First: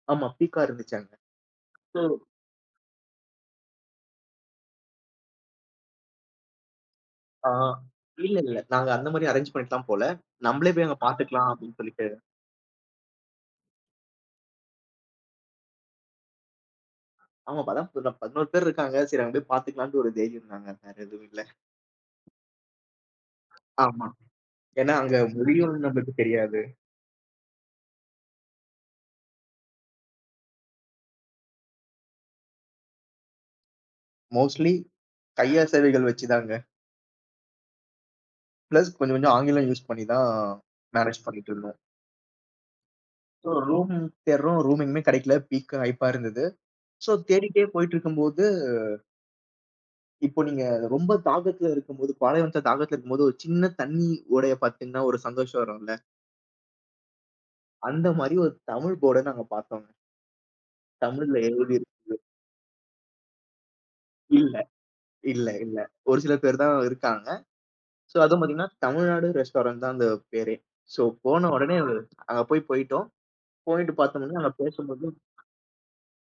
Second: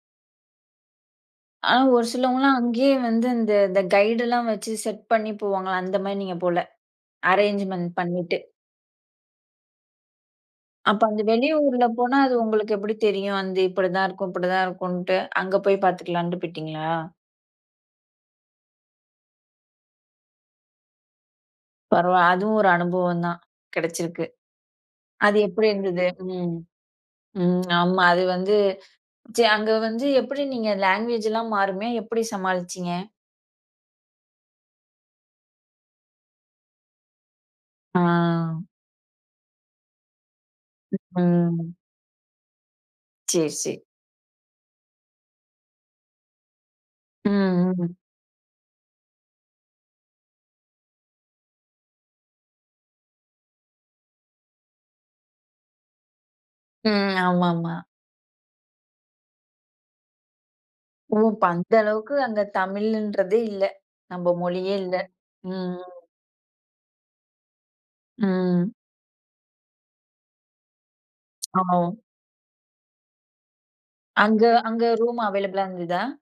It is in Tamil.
ஆமா. பீக்கா இருந்துச்சு அங்க. அ சோ ஒரு சிலவங்களா அங்கயே வந்து, அந்த இந்த கைட்லாம் வச்சு, செட் பண்ணி போவாங்க. அந்த மாரி நீங்கப் போல, ஆ, அரேஞ்ச்மென்ட் இல்ல, பண்ணிட்டு. இல்ல. நாங்க அந்த மாரி அரேஞ்ச் பண்ணிட்டெல்லாம் போல. நம்மளே போய், அங்க அப்ப அந்த பாத்துக்கலாம். அப்படின்னு வெளியூர்ல சொல்லிட்டு போனா, அது உங்களுக்கு எப்படி தெரியும், அது இப்படி தான் இருக்கும். அப்படி தான் இருக்குன்ட்டு. அங்க போய் பாத்துக்கலாம்டு போய்டிங்களா? ஆமா. வளர்ப்புதா, 11 பேர் இருக்காங்க. சரி, அங்க போய் பாத்துக்கலான்ட்டு, ஒரு தைரியம் தாங்க. வேற எதுவும் இல்ல. பரவால. அதுவும் ஒரு அனுபவம் தான், ஆமா, கெடச்சிருக்கு. ஏன்னா, அங்க அது எப்படி மொழியும் இருந்தது? நம்மளுக்கு ம், தெரியாது. ம். ஆமா அது வந்து, ச்ச அங்க வந்து, எப்படி நீங்க லேங்குவேஜ் எல்லாம் மாறுமே! எப்படி சமாளிச்சிங்க? மோஸ்ட்லி, கையசைவுகள் வச்சுதாங்க. ஆ. ப்ளஸ், கொஞ்சம் கொஞ்சம் ஆங்கிலம் யூஸ் பண்ணித்தான், மேனேஜ் பண்ணிட்டு ம். இருந்தோம். சரி, சோ, சரி. ரூம் தேடுறோம். ரூம் எங்கமே கிடைக்கல. பிக்கா ஹய்க்கா இருந்தது. சோ, ம். தேடிட்டே போயிட்டு ம். இருக்கும்போது இப்ப நீங்க ரொம்ப தாகத்துல இருக்கும்போது பாலை வனததுல தாகத்துல இருக்கும்போது, ஒரு சின்ன தண்ணி ஓடையை பாத்தீங்கன்னா, ஒரு சந்தோஷம் வரும்ல? ம், ஆமாம்மா. அந்த மாரி, ஒரு தமிழ் போர்ட நாங்க பாத்தோங்க. ஓ! தமிழ்ல அப்ப அந்த எழுதி அளவுக்கு, இருக்கு. அங்க தமிழ்ன்றதே இல்ல. நம்ம இல்ல மொழியே இல்ல. இல்ல ம், இல்ல. ம். ஒரு சில பேர் தான் இருக்காங்க. சோ, அதைப் பார்த்தீங்கன்னா, ம். தமிழ்நாடு ரெஸ்டாரண்ட் தான் அந்தப் பேரே. சோ, போன உடனே அது ஓ! அங்க போய் போயிட்டோம். போயிட்டு பாத்தோம்னு அங்க அங்க அங்க பேசும்போது ரூம் அவாய்லபலா இருந்துதா?